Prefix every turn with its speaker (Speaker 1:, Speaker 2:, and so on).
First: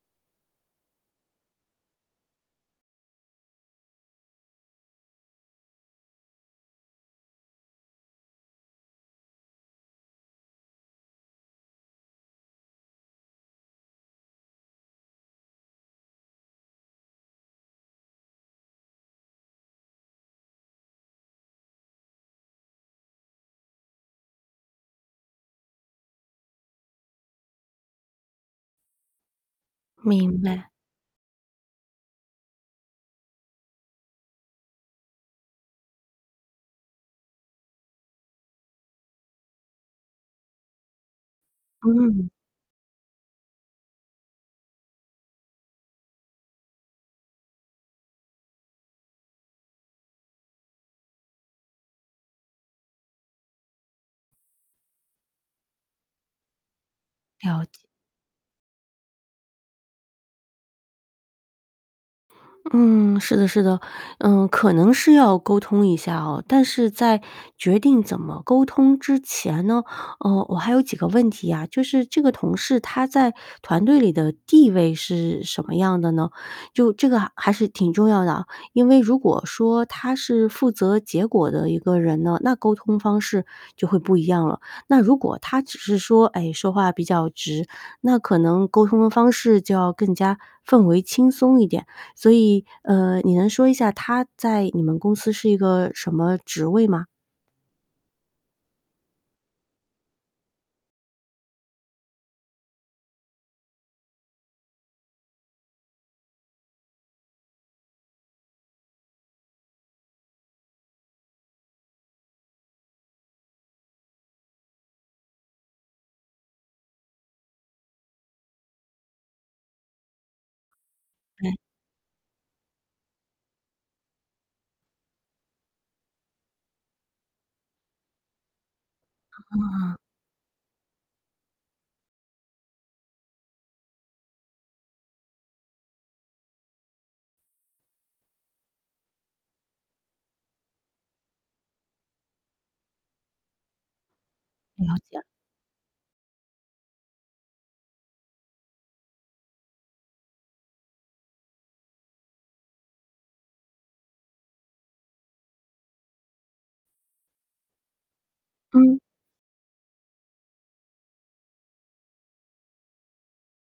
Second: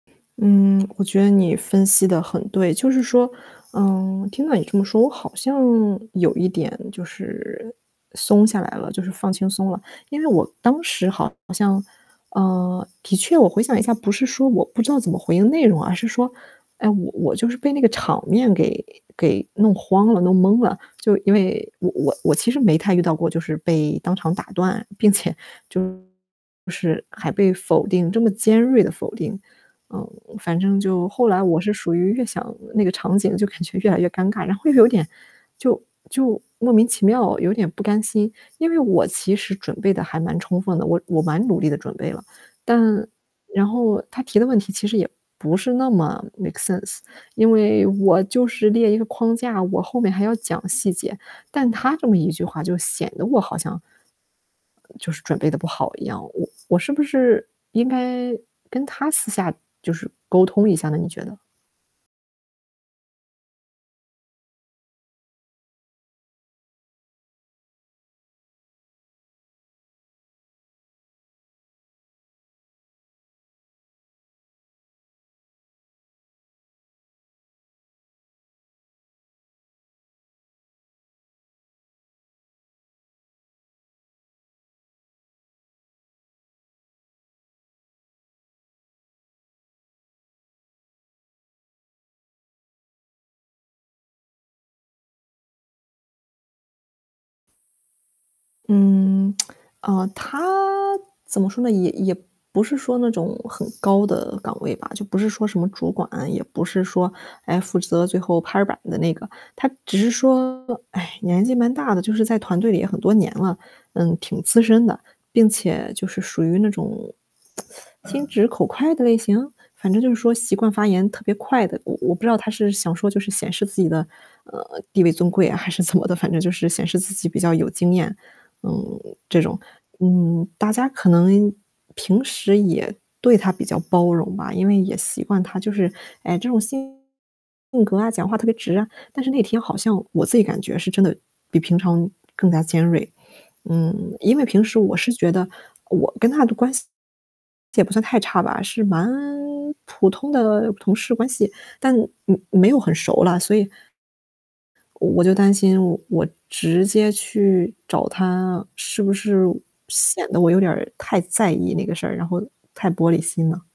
Speaker 1: 嗯，我觉得你分析得很对，就是说嗯，听到你这么说，我好像有一点就是松下来了，就是放轻松了。因为我当时好像啊，的确我回想一下，不是说我不知道怎么回应内容，而是说，哎，我我就是被那个场面给给弄慌了、弄懵了。就因为我我其实没太遇到过，就是被当场打断，并且就就是还被否定这么尖锐地否定。嗯，
Speaker 2: 明
Speaker 1: 反
Speaker 2: 白。
Speaker 1: 正就后来我是属于越想那个场景就感觉越来越尴尬，然后又有点就就莫名其妙有点不甘心。因为我其实准备得还蛮充分的，我我蛮努力地准备了。
Speaker 2: 嗯。
Speaker 1: 但然后他提的问题其实也不是那么 make sense，因为我就是列一个框架，我后面还要讲细节。但他这么一句话就显得我好像就是准备得不好一样，我我是不是
Speaker 2: 了解。
Speaker 1: 应该跟他私下就是沟通一下呢，你觉得？
Speaker 2: 嗯，是的是的，嗯，可能是要沟通一下哦。但是在决定怎么沟通之前呢，呃，我还有几个问题啊，就是这个同事他在团队里的地位是什么样的呢？就这个还还是挺重要的啊，因为如果说，他是负责结果的一个人呢，那沟通方式就会不一样了。那如果他只是说，哎，说话比较直，那可能沟通的方式就要更加氛围轻松一点。所以，呃，你能说一下他在你们公司是一个什么职位吗？
Speaker 1: 嗯，呃，他怎么说呢，也也不是说那种很高的岗位吧，就不是说什么主管，也不是说，诶，负责最后拍板的那个。他只是说，唉，年纪蛮大的，就是在团队里也很多年了，嗯，挺资深的，并且就是属于那种，心直口快的类型？反正就是说习惯发言特别
Speaker 2: 嗯。
Speaker 1: 快的。我我不知道他是想说就是显示自己的，呃，地位尊贵还是怎么的，反正就是显示自己比较有经验，嗯，这种。
Speaker 2: 嗯嗯。
Speaker 1: 嗯，大家可能平时也对他比较包容吧，因为也习惯他就是哎，这种性格啊、讲话特别直啊，但是那天好像我自己感觉是真的比平常更加尖锐。嗯，因为平时我
Speaker 2: 了
Speaker 1: 是
Speaker 2: 解。
Speaker 1: 觉得，我跟他的关系，也不算太差吧，是蛮普通的同事关系。但，嗯，没有很熟了，所以我就担心我我直接去找他，
Speaker 2: 嗯。
Speaker 1: 是不是，显得我有点儿太在意那个事儿，然后太玻璃心了。